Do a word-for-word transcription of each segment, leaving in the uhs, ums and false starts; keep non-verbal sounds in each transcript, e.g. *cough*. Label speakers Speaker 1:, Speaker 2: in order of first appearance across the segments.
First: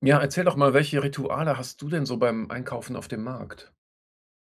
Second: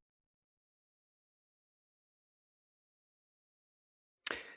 Speaker 1: Ja, erzähl doch mal, welche Rituale hast du denn so beim Einkaufen auf dem Markt?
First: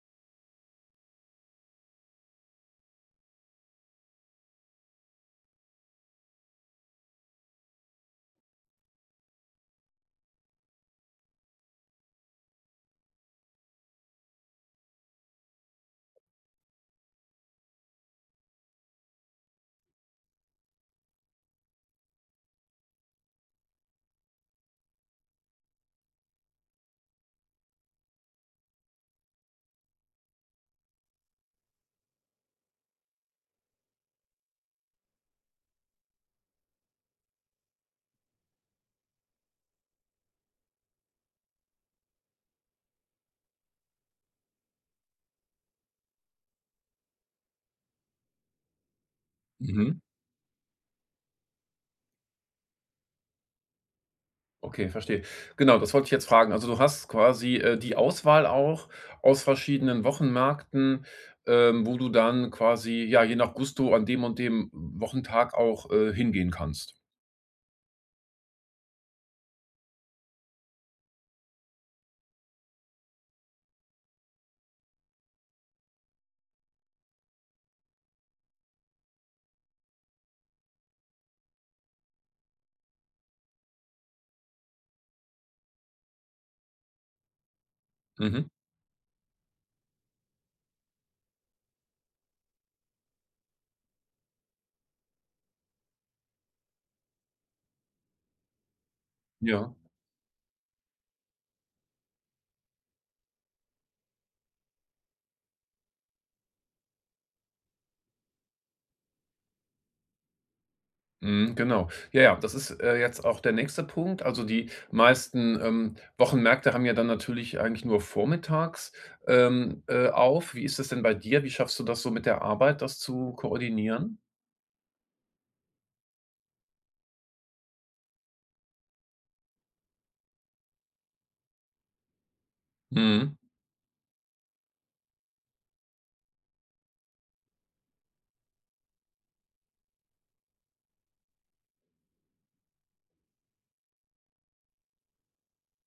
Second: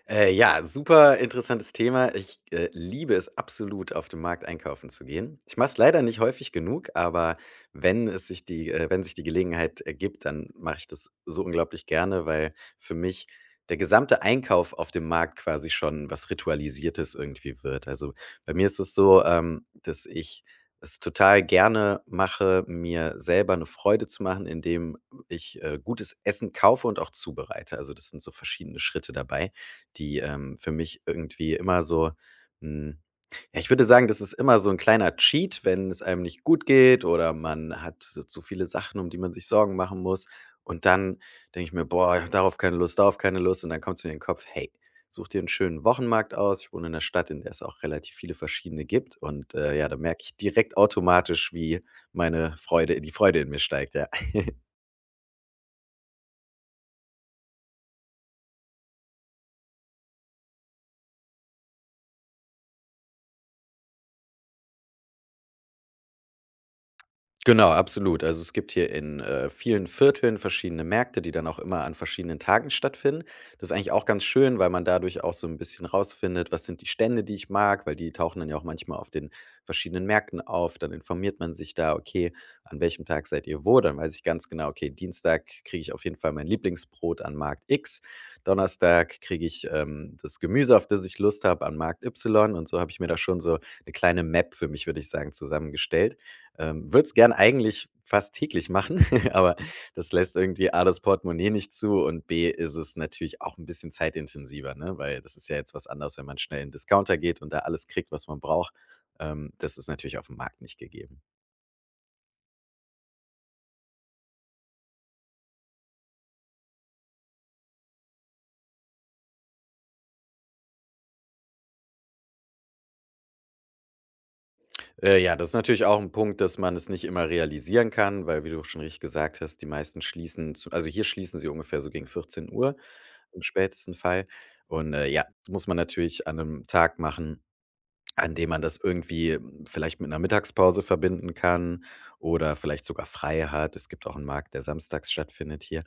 Speaker 2: Äh, ja, super interessantes Thema. Ich, äh, liebe es absolut, auf dem Markt einkaufen zu gehen. Ich mache es leider nicht häufig genug, aber wenn es sich die äh, wenn sich die Gelegenheit ergibt, dann mache ich das so unglaublich gerne, weil für mich der gesamte Einkauf auf dem Markt quasi schon was Ritualisiertes irgendwie wird. Also, bei mir ist es so, ähm, dass ich es total gerne mache, mir selber eine Freude zu machen, indem ich, äh, gutes Essen kaufe und auch zubereite. Also, das sind so verschiedene Schritte dabei, die, ähm, für mich irgendwie immer so hm, ja, ich würde sagen, das ist immer so ein kleiner Cheat, wenn es einem nicht gut geht oder man hat so zu viele Sachen, um die man sich Sorgen machen muss. Und dann denke ich mir: „Boah, darauf keine Lust, darauf keine Lust.“ Und dann kommt kommt's mir in den Kopf: „Hey, such dir einen schönen Wochenmarkt aus.“ Ich wohne in 'ner Stadt, in der es auch relativ viele verschiedene gibt. Und, äh, ja, da
Speaker 1: Mhm.
Speaker 2: merke ich direkt automatisch, wie meine Freude die Freude in mir steigt, ja.
Speaker 1: Okay, verstehe. Genau, das wollte ich jetzt fragen. Also du hast quasi, äh, die Auswahl auch aus verschiedenen Wochenmärkten, ähm, wo du dann quasi, ja, je nach Gusto an dem und dem Wochentag auch, äh, hingehen kannst.
Speaker 2: Genau, absolut. Also, es gibt hier in, äh, vielen Vierteln verschiedene Märkte, die dann auch immer an verschiedenen Tagen stattfinden. Das ist eigentlich auch ganz schön, weil man dadurch auch so ein bisschen rausfindet, was sind die Stände, die ich mag, weil die tauchen dann ja auch manchmal auf den verschiedenen Märkten auf. Dann informiert man sich da: „Okay, an welchem Tag seid ihr wo?“ Dann weiß ich ganz genau: „Okay, Dienstag kriege ich auf jeden Fall mein Lieblingsbrot an Markt X.
Speaker 1: Mhm.
Speaker 2: Donnerstag kriege ich, ähm, das Gemüse, auf das ich Lust habe, an Markt Y.“ Und so habe ich mir da schon so eine kleine Map für mich, würde ich sagen, zusammengestellt. Ähm, würde es gern eigentlich fast täglich machen, *laughs* aber
Speaker 1: Ja.
Speaker 2: das lässt irgendwie A, das Portemonnaie nicht zu und B, ist es natürlich auch ein bisschen zeitintensiver, ne? Weil das ist ja jetzt was anderes, wenn man schnell in den Discounter geht und da alles kriegt, was man braucht. Ähm, das ist natürlich auf dem Markt nicht gegeben.
Speaker 1: Mhm, genau. Ja, ja, das ist, äh, jetzt auch der nächste Punkt. Also, die meisten, ähm, Wochenmärkte haben ja dann natürlich eigentlich nur vormittags, ähm, äh, auf. Wie ist das denn bei dir? Wie schaffst du das so mit der Arbeit, das zu koordinieren?
Speaker 2: Äh, ja, das ist natürlich auch ein Punkt, dass man es nicht immer realisieren kann, weil, wie du schon richtig gesagt hast, die meisten schließen zu, also, hier schließen sie ungefähr so gegen vierzehn Uhr
Speaker 1: Mhm,
Speaker 2: im spätesten Fall. Und, äh, ja, das muss man natürlich an einem Tag machen, an dem man das irgendwie vielleicht mit einer Mittagspause verbinden kann oder vielleicht sogar frei hat. Es gibt auch einen Markt, der samstags stattfindet hier.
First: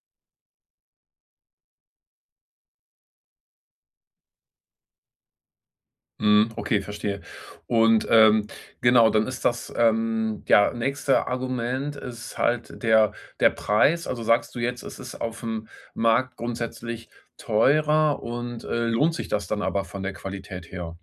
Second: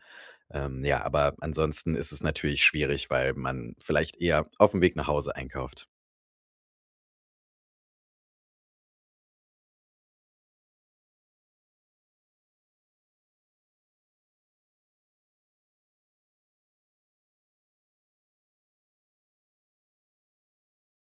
Speaker 2: Ähm, ja, aber ansonsten ist es natürlich schwierig, weil man vielleicht eher auf dem Weg nach Hause einkauft.
Speaker 1: mhm, okay, verstehe. Und, ähm, genau, dann ist das, ähm ja, nächste Argument ist halt der der Preis. Also, sagst du jetzt, es ist auf dem Markt grundsätzlich teurer und, äh, lohnt sich das dann aber von der Qualität her?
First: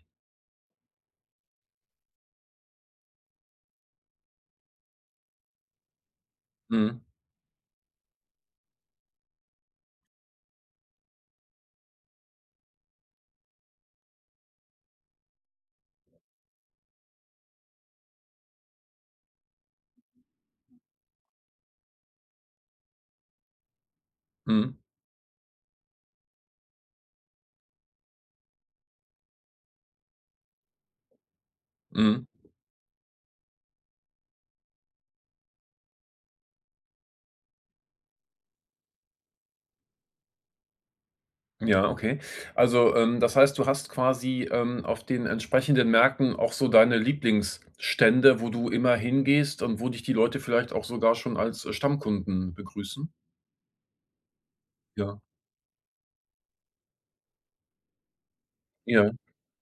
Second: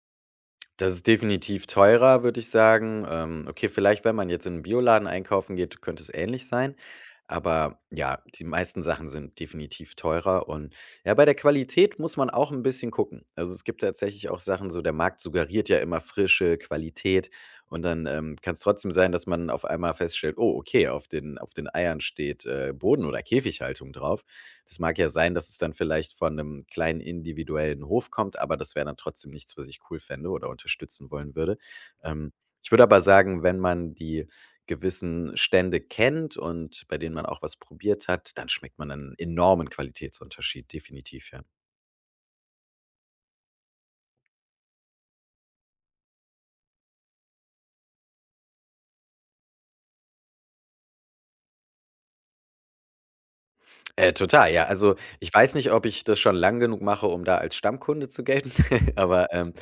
Speaker 2: Das ist definitiv teurer, würde ich sagen. Ähm, okay, vielleicht, wenn man jetzt in einen Bioladen einkaufen geht, könnte es ähnlich sein.
Speaker 1: Mhm,
Speaker 2: Aber ja, die meisten Sachen sind definitiv teurer und ja, bei der Qualität muss man auch ein bisschen gucken. Also, es gibt tatsächlich auch Sachen, so der Markt suggeriert ja immer Frische, Qualität, und dann, ähm, kann es trotzdem sein, dass man auf einmal feststellt: „Oh, okay, auf den auf den Eiern steht, äh, Boden- oder Käfighaltung drauf.“ Das
Speaker 1: mhm.
Speaker 2: mag ja sein, dass es dann vielleicht von einem kleinen individuellen Hof kommt, aber das wäre dann trotzdem nichts, was ich cool fände oder unterstützen wollen würde.
Speaker 1: Mhm.
Speaker 2: Ähm, Ich würde aber sagen, wenn man die gewissen Stände kennt und bei denen man auch was probiert hat, dann schmeckt man einen enormen Qualitätsunterschied, definitiv, ja.
Speaker 1: Ja, okay. Also, ähm, das heißt, du hast quasi, ähm, auf den entsprechenden Märkten auch so deine Lieblingsstände, wo du immer hingehst und wo dich die Leute vielleicht auch sogar schon als, äh, Stammkunden begrüßen?
Speaker 2: Äh, total, ja. Also,
Speaker 1: Ja.
Speaker 2: ich weiß nicht, ob ich das schon lang genug mache, um da als Stammkunde zu gelten, *laughs*
Speaker 1: Ja.
Speaker 2: aber, ähm,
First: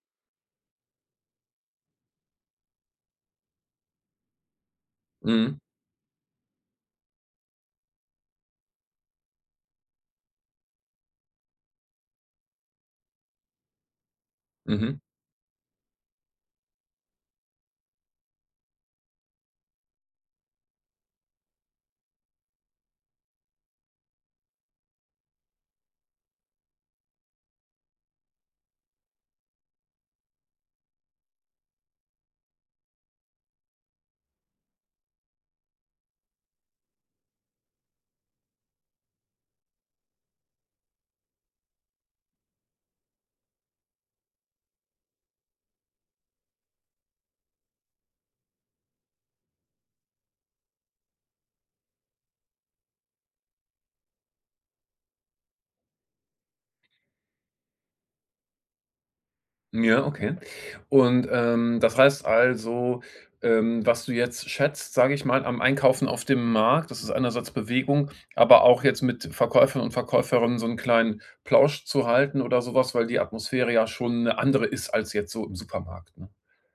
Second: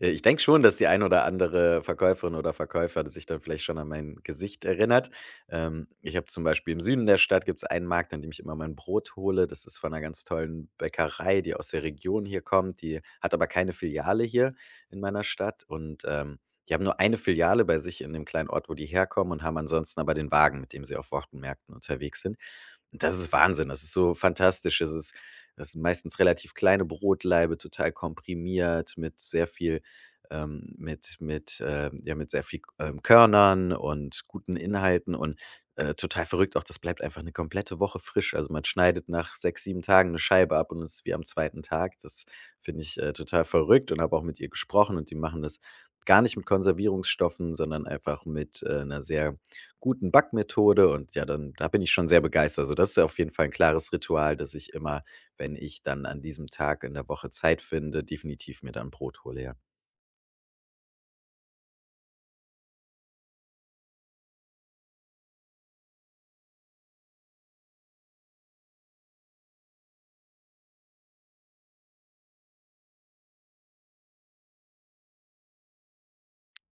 Speaker 2: äh, ich denke schon, dass die ein oder andere Verkäuferin oder Verkäufer sich dann vielleicht schon an mein Gesicht erinnert.
Speaker 1: Mhm.
Speaker 2: Ähm, ich habe zum Beispiel im Süden der Stadt, gibt es einen Markt, an dem ich immer mein Brot hole. Das ist von einer ganz tollen Bäckerei, die aus der Region hier kommt. Die hat aber keine Filiale hier in
Speaker 1: Mhm.
Speaker 2: meiner Stadt und, ähm, die haben nur eine Filiale bei sich in dem kleinen Ort, wo die herkommen, und haben ansonsten aber den Wagen, mit dem sie auf Wochenmärkten unterwegs sind. Das ist Wahnsinn. Das ist so fantastisch. Es ist, das sind meistens relativ kleine Brotlaibe, total komprimiert mit sehr viel ähm, mit mit, ähm ja, mit sehr viel, ähm, Körnern und guten Inhalten und, äh, total verrückt auch, das bleibt einfach eine komplette Woche frisch. Also, man schneidet nach sechs, sieben Tagen eine Scheibe ab und es ist wie am zweiten Tag. Das finde ich, äh, total verrückt und habe auch mit ihr gesprochen und die machen das gar nicht mit Konservierungsstoffen, sondern einfach mit, äh, 'ner sehr guten Backmethode, und ja, dann da bin ich schon sehr begeistert. Also, das ist ja auf jeden Fall ein klares Ritual, dass ich immer, wenn ich dann an diesem Tag in der Woche Zeit finde, definitiv mir dann Brot hole, ja.
Speaker 1: Ja, okay. Und, ähm, das heißt also, ähm, was du jetzt schätzt, sage ich mal, am Einkaufen auf dem Markt, das ist einerseits Bewegung, aber auch jetzt mit Verkäufern und Verkäuferinnen so einen kleinen Plausch zu halten oder sowas, weil die Atmosphäre ja schon eine andere ist als jetzt so im Supermarkt, ne?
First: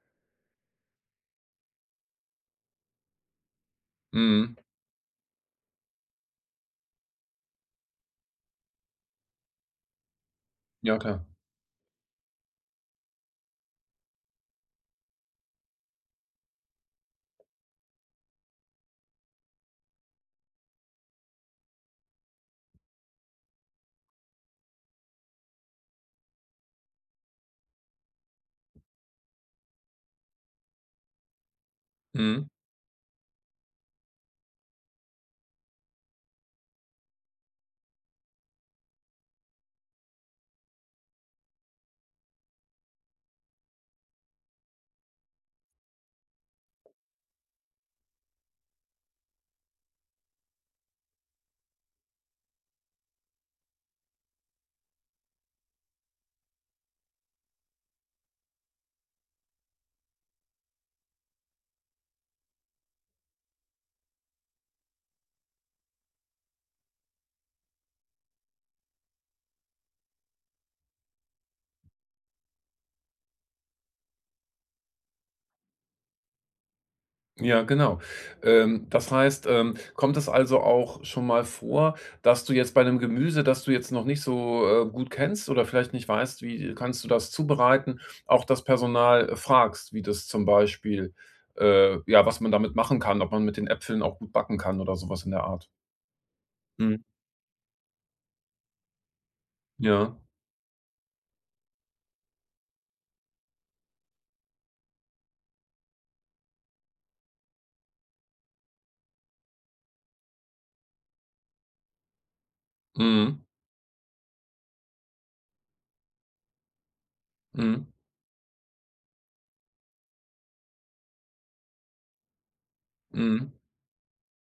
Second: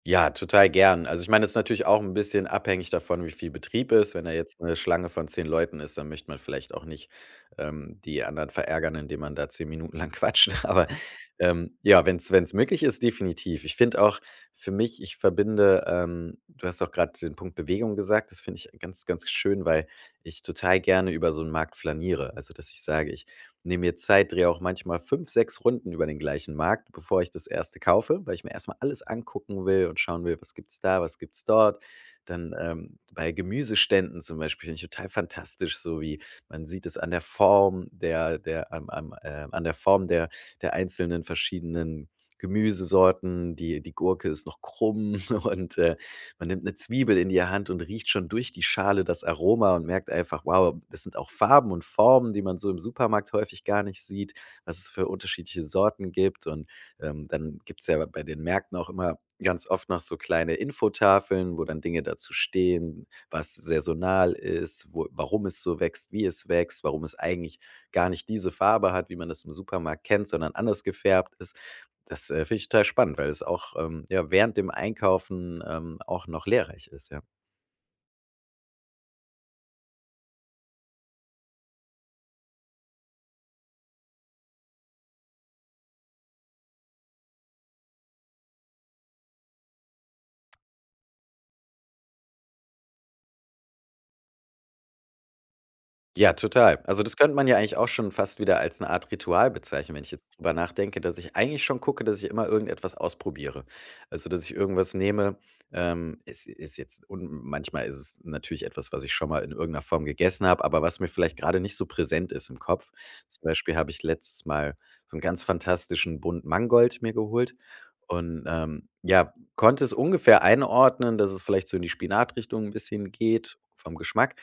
Speaker 2: Ja, total gern. Also, ich meine, es ist natürlich auch ein bisschen abhängig davon, wie viel Betrieb ist. Wenn da
Speaker 1: Mhm.
Speaker 2: jetzt eine Schlange von zehn Leuten ist, dann möchte man vielleicht auch nicht, ähm, die anderen verärgern, indem man da zehn Minuten lang quatscht. *laughs* Aber,
Speaker 1: Ja, klar.
Speaker 2: ähm, ja, wenn es möglich ist, definitiv. Ich finde auch, für mich ich verbinde, ähm du hast auch gerade den Punkt Bewegung gesagt, das finde ich ganz, ganz schön, weil ich total gerne über so einen Markt flaniere. Also, dass ich sage, ich nehme mir Zeit, drehe auch manchmal fünf, sechs Runden über den gleichen Markt, bevor ich das erste kaufe, weil ich mir erstmal alles angucken will und schauen will: „Was gibt's da? Was gibt's dort?“
Speaker 1: Mhm.
Speaker 2: Dann, ähm, bei Gemüseständen zum Beispiel, finde ich total fantastisch, so wie man sieht es an der Form der der am am, äh an der Form der der einzelnen verschiedenen Gemüsesorten. Die die Gurke ist noch krumm *laughs* und, äh, man nimmt eine Zwiebel in die Hand und riecht schon durch die Schale das Aroma und merkt einfach: „Wow, das sind auch Farben und Formen, die man so im Supermarkt häufig gar nicht sieht, was es für unterschiedliche Sorten gibt.“ Und, ähm, dann gibt's ja bei den Märkten auch immer ganz oft noch so kleine Infotafeln, wo dann Dinge dazu stehen, was saisonal ist, wo, warum es so wächst, wie es wächst, warum es eigentlich gar nicht diese Farbe hat, wie man das im Supermarkt kennt, sondern anders gefärbt ist. Das, äh, finde ich total spannend, weil es auch, ähm, ja, während dem Einkaufen, ähm, auch noch lehrreich ist, ja.
Speaker 1: Ja, genau. Ähm, das heißt, ähm, kommt es also auch schon mal vor, dass du jetzt bei einem Gemüse, das du jetzt noch nicht so, äh, gut kennst oder vielleicht nicht weißt, wie kannst du das zubereiten, auch das Personal äh, fragst, wie das zum Beispiel äh, ja, was man damit machen kann, ob man mit den Äpfeln auch gut backen kann oder sowas in der Art?
Speaker 2: Ja, total. Also,
Speaker 1: Mhm.
Speaker 2: das könnte man ja eigentlich auch schon fast wieder als eine Art Ritual bezeichnen, wenn ich
Speaker 1: Ja.
Speaker 2: jetzt drüber nachdenke, dass ich eigentlich schon gucke, dass ich immer irgendetwas ausprobiere. Also, dass ich irgendwas nehme, ähm, es ist jetzt und manchmal ist es natürlich etwas, was ich schon mal in irgendeiner Form gegessen habe, aber was mir vielleicht gerade nicht so präsent ist im Kopf.
Speaker 1: Mhm.
Speaker 2: Zum Beispiel habe ich letztes Mal so einen ganz fantastischen Bund Mangold mir geholt,
Speaker 1: Mhm.
Speaker 2: und, ähm, ja, konnte es ungefähr einordnen, dass es vielleicht so in die Spinatrichtung ein bisschen
Speaker 1: Mhm.
Speaker 2: geht vom Geschmack.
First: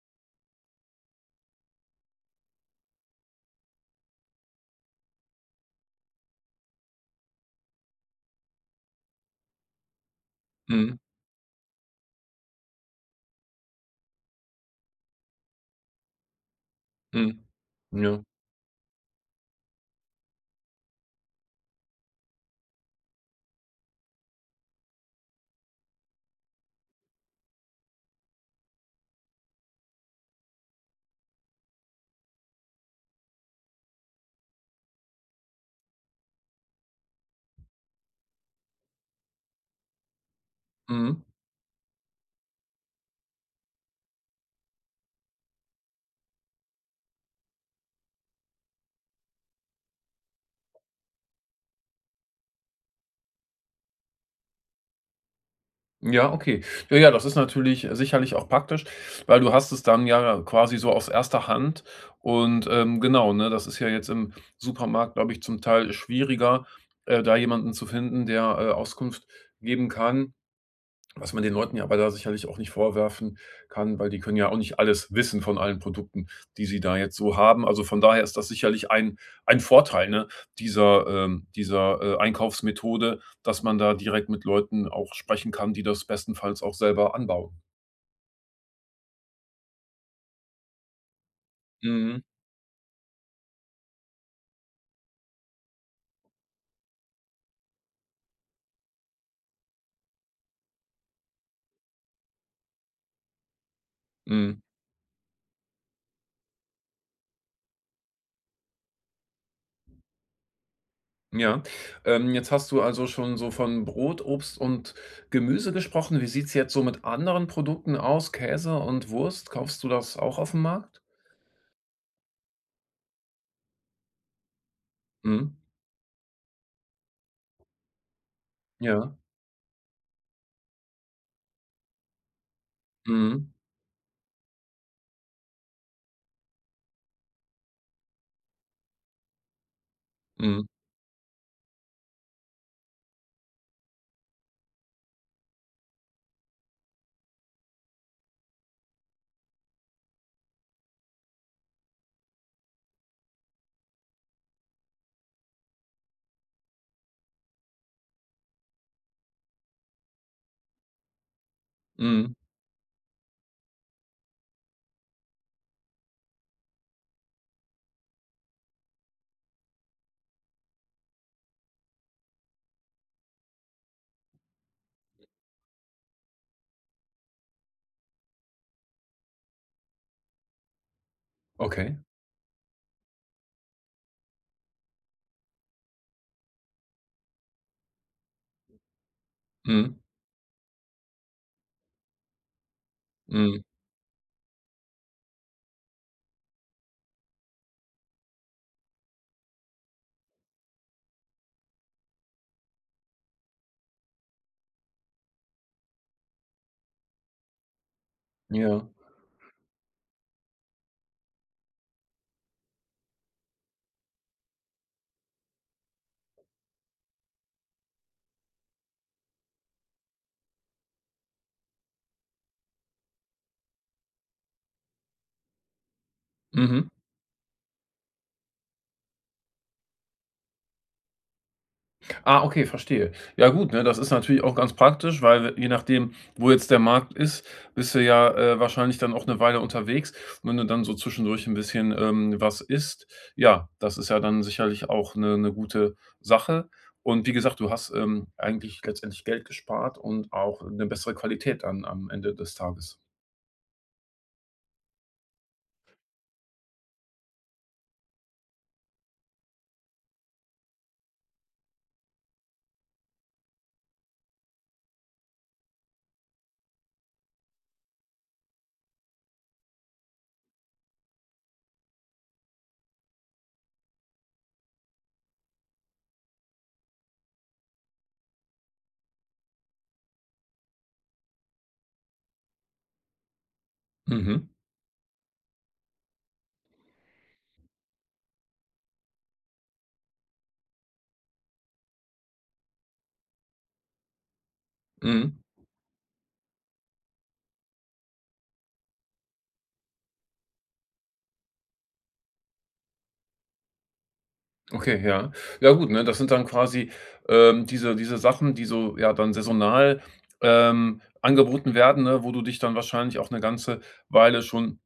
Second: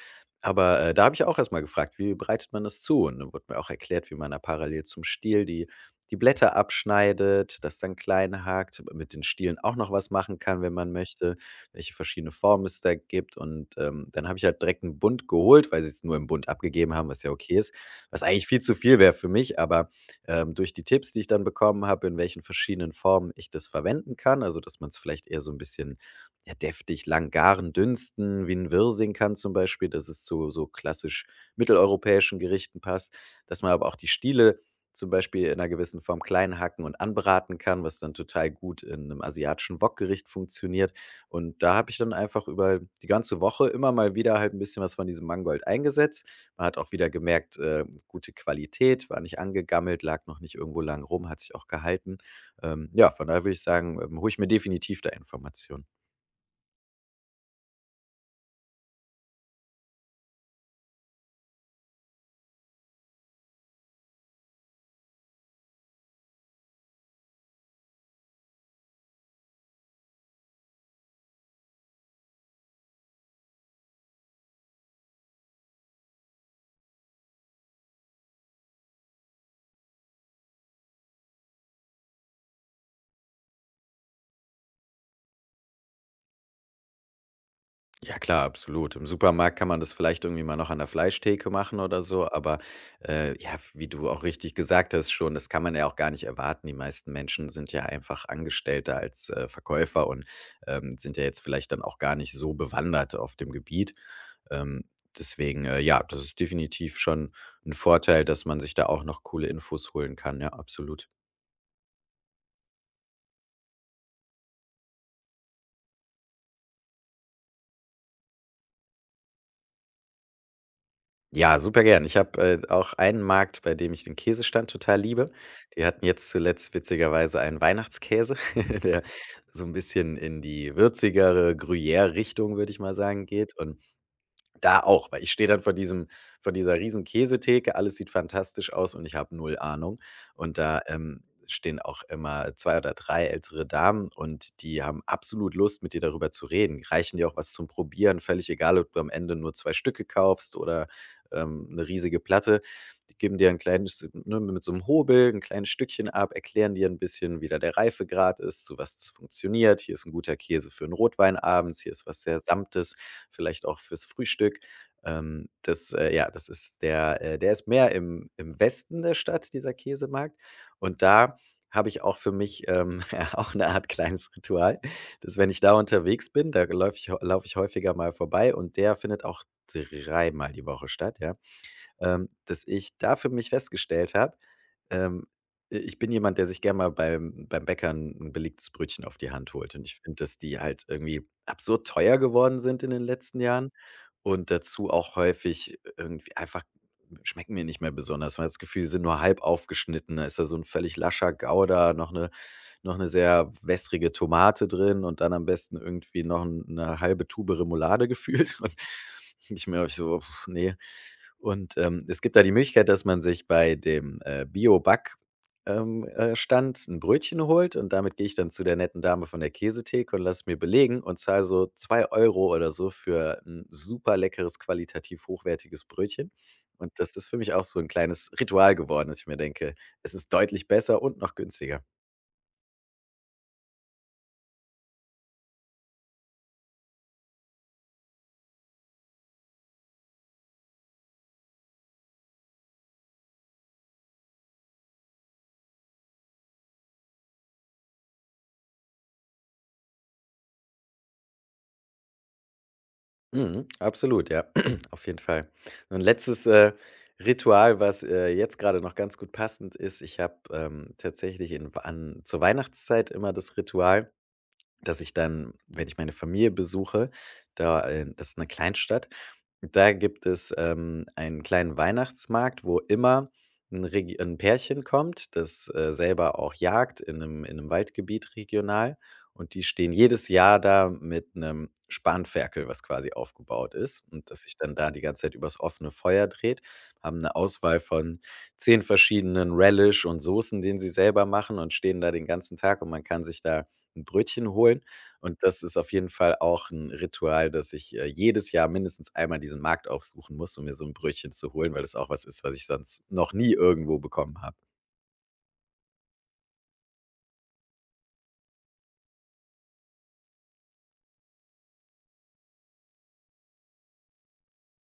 Speaker 2: Aber, äh, da habe ich auch erstmal gefragt: „Wie bereitet man das zu?“ Und dann wurde mir auch erklärt, wie man da parallel zum Stiel die die Blätter abschneidet, das dann klein hakt, mit den Stielen auch noch was machen kann, wenn man
Speaker 1: Mhm.
Speaker 2: möchte, welche verschiedene Formen es da gibt. Und, ähm, dann habe ich halt direkt einen Bund geholt, weil sie es nur im Bund abgegeben haben, was ja
Speaker 1: Mhm.
Speaker 2: okay ist, was
Speaker 1: Ja.
Speaker 2: eigentlich viel zu viel wäre für mich. Aber, ähm, durch die Tipps, die ich dann bekommen habe, in welchen verschiedenen Formen ich das verwenden kann, also, dass man es vielleicht eher so ein bisschen ja, deftig, lang garen, dünsten, wie 'n Wirsingkan zum Beispiel, dass es zu so klassisch mitteleuropäischen Gerichten passt, dass man aber auch die Stiele zum Beispiel in einer gewissen Form klein hacken und anbraten kann, was dann total gut in einem asiatischen Wokgericht funktioniert.
Speaker 1: Mhm.
Speaker 2: Und da habe ich dann einfach über die ganze Woche immer mal wieder halt ein bisschen was von diesem Mangold eingesetzt. Man hat auch wieder gemerkt, äh, gute Qualität, war nicht angegammelt, lag noch nicht irgendwo lang rum, hat sich auch gehalten. Ähm, ja, von daher würde ich sagen, ähm, hole ich mir definitiv da Informationen.
Speaker 1: Ja, okay. Ja, ja, das ist natürlich sicherlich auch praktisch, weil du hast es dann ja quasi so aus erster Hand und, ähm, genau, ne, das ist ja jetzt im Supermarkt, glaube ich, zum Teil schwieriger, äh, da jemanden zu finden, der, äh, Auskunft geben kann. Was man den Leuten ja aber da sicherlich auch nicht vorwerfen kann, weil die können ja auch nicht alles wissen von allen Produkten, die sie da jetzt so haben. Also, von daher ist das sicherlich ein ein Vorteil, ne, dieser ähm, dieser, äh, Einkaufsmethode, dass man da direkt mit Leuten auch sprechen kann, die das bestenfalls auch selber anbauen.
Speaker 2: Ja klar, absolut. Im Supermarkt kann man das vielleicht irgendwie mal noch an der Fleischtheke machen oder
Speaker 1: Mhm,
Speaker 2: so, aber, äh, ja, wie du auch richtig gesagt hast schon, das kann man ja auch gar nicht erwarten. Die meisten Menschen sind ja einfach Angestellte als, äh, Verkäufer und, ähm, sind ja jetzt vielleicht dann auch gar nicht so bewandert auf dem Gebiet.
Speaker 1: mhm,
Speaker 2: Ähm, deswegen, äh, ja, das ist definitiv schon ein Vorteil, dass man sich da auch noch coole Infos holen kann. Ja, absolut.
Speaker 1: ja. Ähm, jetzt hast du also schon so von Brot, Obst und Gemüse gesprochen. Wie sieht's jetzt so mit anderen Produkten aus? Käse und Wurst, kaufst du das auch auf dem Markt?
Speaker 2: Ja, super gern. Ich habe, äh, auch einen Markt, bei dem ich den Käsestand total liebe.
Speaker 1: Mhm,
Speaker 2: Die hatten jetzt zuletzt witzigerweise einen Weihnachtskäse, *laughs* der
Speaker 1: ja,
Speaker 2: so ein bisschen in die würzigere Gruyère-Richtung, würde ich mal sagen,
Speaker 1: mhm.
Speaker 2: geht und da auch, weil ich stehe dann vor diesem vor dieser riesen Käsetheke, alles sieht fantastisch aus und ich habe null Ahnung. Und
Speaker 1: Mhm,
Speaker 2: da, ähm, stehen auch immer zwei oder drei ältere Damen und die haben absolut Lust, mit dir darüber zu reden, reichen dir auch was zum Probieren, völlig egal, ob du am Ende nur zwei Stücke kaufst oder, ähm, 'ne riesige Platte. Die geben dir ein kleines ne, mit so einem Hobel ein kleines Stückchen ab, erklären dir ein bisschen, wie da der Reifegrad ist, zu was das funktioniert. Hier ist ein guter Käse für einen Rotwein abends, hier ist was
Speaker 1: mhm,
Speaker 2: sehr Samtes vielleicht auch fürs Frühstück. Ähm, das, äh, ja, das ist der äh, der ist mehr im im Westen der Stadt, dieser Käsemarkt. Und da habe ich auch für mich, ähm, *laughs* ja, auch eine Art kleines Ritual, dass wenn ich da unterwegs bin, da läufe ich laufe ich häufiger mal vorbei und der findet auch dreimal die Woche statt, ja,
Speaker 1: okay.
Speaker 2: ähm, dass ich da für mich festgestellt habe, ähm, i ich bin jemand, der sich gerne mal beim beim Bäcker ein 'n belegtes Brötchen auf die Hand holt. Und
Speaker 1: Mhm,
Speaker 2: ich finde, dass die halt irgendwie absurd teuer geworden sind in den letzten
Speaker 1: mhm,
Speaker 2: Jahren und dazu auch häufig irgendwie einfach schmecken mir nicht mehr besonders. Man hat das Gefühl, sie sind nur halb aufgeschnitten. Da ist da so ein völlig lascher Gouda, noch eine noch eine sehr wässrige Tomate drin und dann am besten irgendwie noch 'n 'ne halbe Tube Remoulade gefühlt. *laughs*
Speaker 1: ja.
Speaker 2: Und ich merke ich so: pf, nee. Und, ähm, es gibt da die Möglichkeit, dass man sich bei dem, äh, Bio-Back ähm, äh, Stand ein Brötchen holt, und damit gehe ich dann zu der netten Dame von der Käsetheke und lasse es mir belegen und zahle so zwei Euro oder so für ein super leckeres, qualitativ hochwertiges Brötchen.
Speaker 1: Mhm.
Speaker 2: Und das ist für mich auch so ein kleines Ritual geworden, dass ich mir denke: „Es ist deutlich besser und noch günstiger.“
Speaker 1: Ah, okay, verstehe. Ja gut, ne, das ist natürlich auch ganz praktisch, weil je nachdem, wo jetzt der Markt ist, bist du ja, äh, wahrscheinlich dann auch eine Weile unterwegs. Und wenn du dann so zwischendurch ein bisschen, ähm, was isst, ja, das ist ja dann sicherlich auch eine 'ne gute Sache. Und wie gesagt, du hast, ähm, eigentlich letztendlich Geld gespart und auch eine bessere Qualität dann am Ende des Tages.
Speaker 2: Mhm, absolut, ja, *clears throat* auf jeden Fall. Und letztes, äh, Ritual, was, äh, jetzt gerade noch ganz gut passend ist: Ich habe, ähm, tatsächlich in an zur Weihnachtszeit immer das Ritual, dass ich dann, wenn ich meine Familie besuche, da, äh das ist 'ne Kleinstadt, da gibt es, ähm, einen kleinen Weihnachtsmarkt, wo immer ein Regi 'n Pärchen kommt, das, äh, selber auch jagt, in einem in 'nem Waldgebiet regional, und die stehen jedes Jahr da mit einem Spanferkel, was quasi aufgebaut ist und das
Speaker 1: Mhm,
Speaker 2: sich dann da die ganze Zeit übers offene Feuer dreht, haben eine Auswahl von zehn verschiedenen Relish und Soßen, den sie selber machen, und stehen da den ganzen Tag und man kann sich da 'n Brötchen holen.
Speaker 1: mhm.
Speaker 2: Und das ist auf jeden Fall auch ein Ritual, dass ich, äh, jedes Jahr mindestens einmal diesen Markt aufsuchen muss, um mir so ein Brötchen zu holen, weil das auch was ist, was ich sonst noch nie irgendwo bekommen habe.
Speaker 1: Okay, ja. Ja gut, ne, das sind dann quasi, ähm, diese diese Sachen, die so, ja, dann saisonal, ähm, angeboten werden, ne, wo du dich dann wahrscheinlich auch eine ganze Weile schon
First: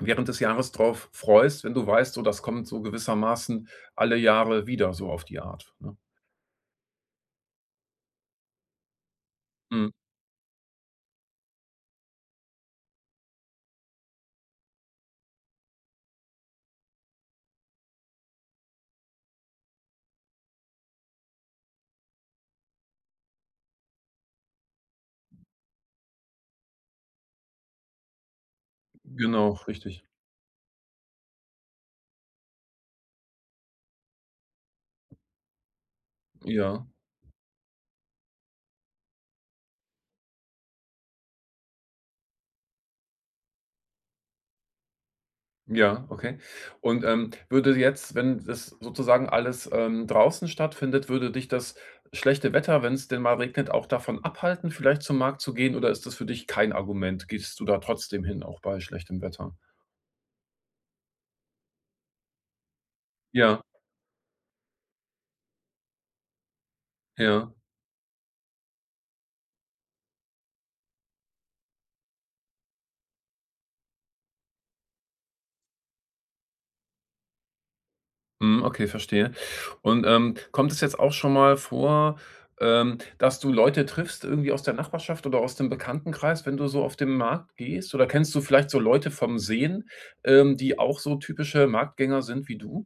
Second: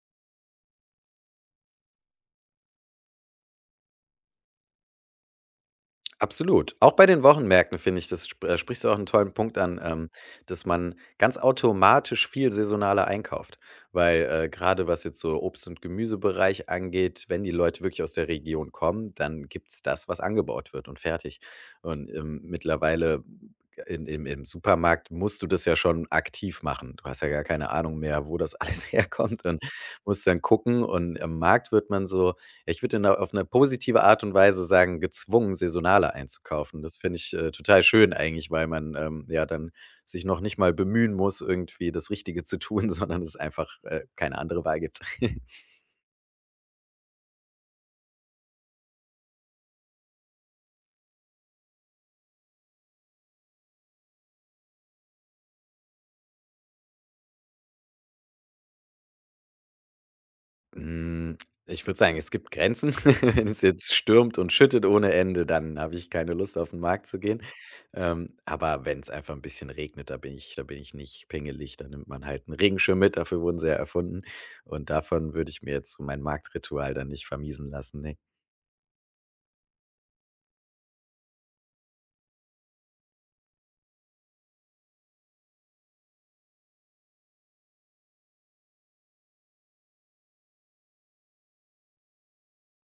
Speaker 1: während des Jahres drauf freust, wenn du weißt, so, das kommt so gewissermaßen alle Jahre wieder so auf die Art, ne?
Speaker 2: Absolut. Auch bei den Wochenmärkten finde ich, das sp äh, sprichst du auch einen tollen Punkt an,
Speaker 1: Mhm.
Speaker 2: ähm, dass man ganz automatisch viel saisonaler einkauft. Weil, äh, grade was jetzt so Obst und Gemüsebereich angeht, wenn die Leute wirklich aus der Region kommen, dann gibt's das, was angebaut wird, und fertig. Und, ähm, mittlerweile in im im Supermarkt musst du das ja schon aktiv machen. Du hast ja gar keine Ahnung mehr, wo das alles *laughs* herkommt,
Speaker 1: Genau,
Speaker 2: und
Speaker 1: richtig.
Speaker 2: musst dann gucken, und am Markt wird man so, ich würde in 'ner auf eine positive Art und Weise sagen, gezwungen, saisonaler einzukaufen.
Speaker 1: Ja.
Speaker 2: Das finde ich, äh, total schön eigentlich, weil man, ähm, ja, dann sich noch nicht mal bemühen muss, irgendwie das Richtige zu tun, *laughs* sondern es einfach, äh, keine andere Wahl gibt. *laughs*
Speaker 1: Ja, okay. Und, ähm, würde jetzt, wenn das sozusagen alles, ähm, draußen stattfindet, würde dich das schlechte Wetter, wenn es denn mal regnet, auch davon abhalten, vielleicht zum Markt zu gehen, oder ist das für dich kein Argument? Gehst du da trotzdem hin, auch bei schlechtem Wetter?
Speaker 2: Hm, ich würde sagen, es gibt Grenzen. *laughs* Wenn es
Speaker 1: Ja,
Speaker 2: jetzt stürmt und schüttet ohne Ende, dann habe ich keine Lust, auf den Markt zu gehen.
Speaker 1: ja.
Speaker 2: Ähm, aber wenn es einfach ein bisschen regnet, da bin ich da bin ich nicht pingelig. Da nimmt man halt einen Regenschirm mit, dafür wurden sie ja erfunden. Und davon würde ich mir jetzt so mein Marktritual dann nicht vermiesen lassen, ne.
Speaker 1: Mhm, okay, verstehe. Und, ähm, kommt es jetzt auch schon mal vor, ähm, dass du Leute triffst irgendwie aus der Nachbarschaft oder aus dem Bekanntenkreis, wenn du so auf den Markt gehst? Oder kennst du vielleicht so Leute vom Sehen, ähm, die auch so typische Marktgänger sind wie du?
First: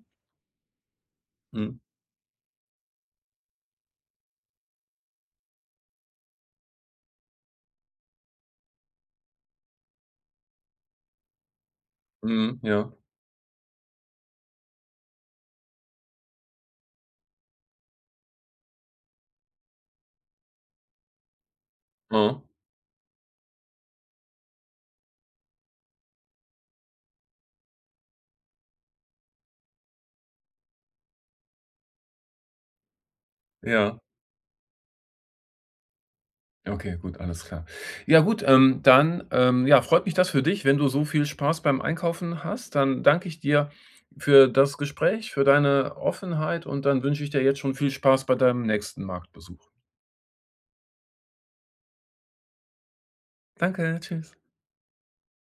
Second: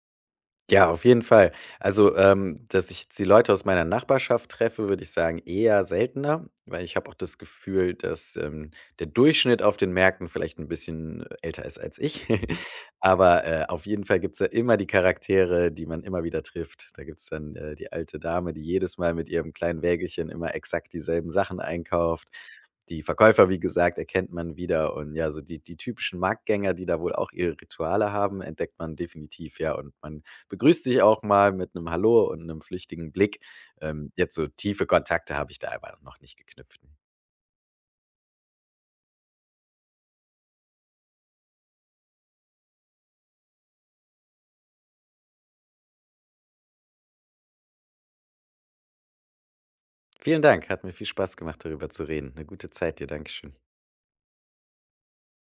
Speaker 2: Ja, auf jeden Fall.
Speaker 1: Mhm.
Speaker 2: Also, ähm, dass ich jetzt die Leute aus meiner Nachbarschaft treffe, würde ich sagen, eher seltener, weil ich habe auch das Gefühl, dass, ähm, der Durchschnitt auf den Märkten vielleicht ein bisschen äh, älter ist als ich.
Speaker 1: Mhm,
Speaker 2: *laughs*
Speaker 1: ja.
Speaker 2: Aber, äh, auf jeden Fall gibt's da immer die Charaktere, die man immer wieder trifft. Da gibt's dann, äh, die alte Dame, die jedes Mal mit ihrem kleinen Wägelchen immer exakt dieselben Sachen einkauft.
Speaker 1: Mhm.
Speaker 2: Die Verkäufer, wie gesagt, erkennt man wieder, und ja, so die die typischen Marktgänger, die da wohl auch ihre Rituale haben, entdeckt man definitiv, ja, und man begrüße dich auch mal mit einem Hallo und einem flüchtigen Blick.
Speaker 1: Ja.
Speaker 2: Ähm, jetzt so tiefe Kontakte habe ich da aber noch nicht geknüpft.
Speaker 1: Okay, gut, alles klar. Ja gut, ähm, dann, ähm, ja, freut mich das für dich, wenn du so viel Spaß beim Einkaufen hast. Dann danke ich dir für das Gespräch, für deine Offenheit und dann wünsche ich dir jetzt schon viel Spaß bei deinem nächsten Marktbesuch.
Speaker 2: Vielen Dank, hat mir viel Spaß gemacht, darüber zu reden. Eine gute Zeit dir. Dankeschön.
Speaker 1: Danke, tschüss.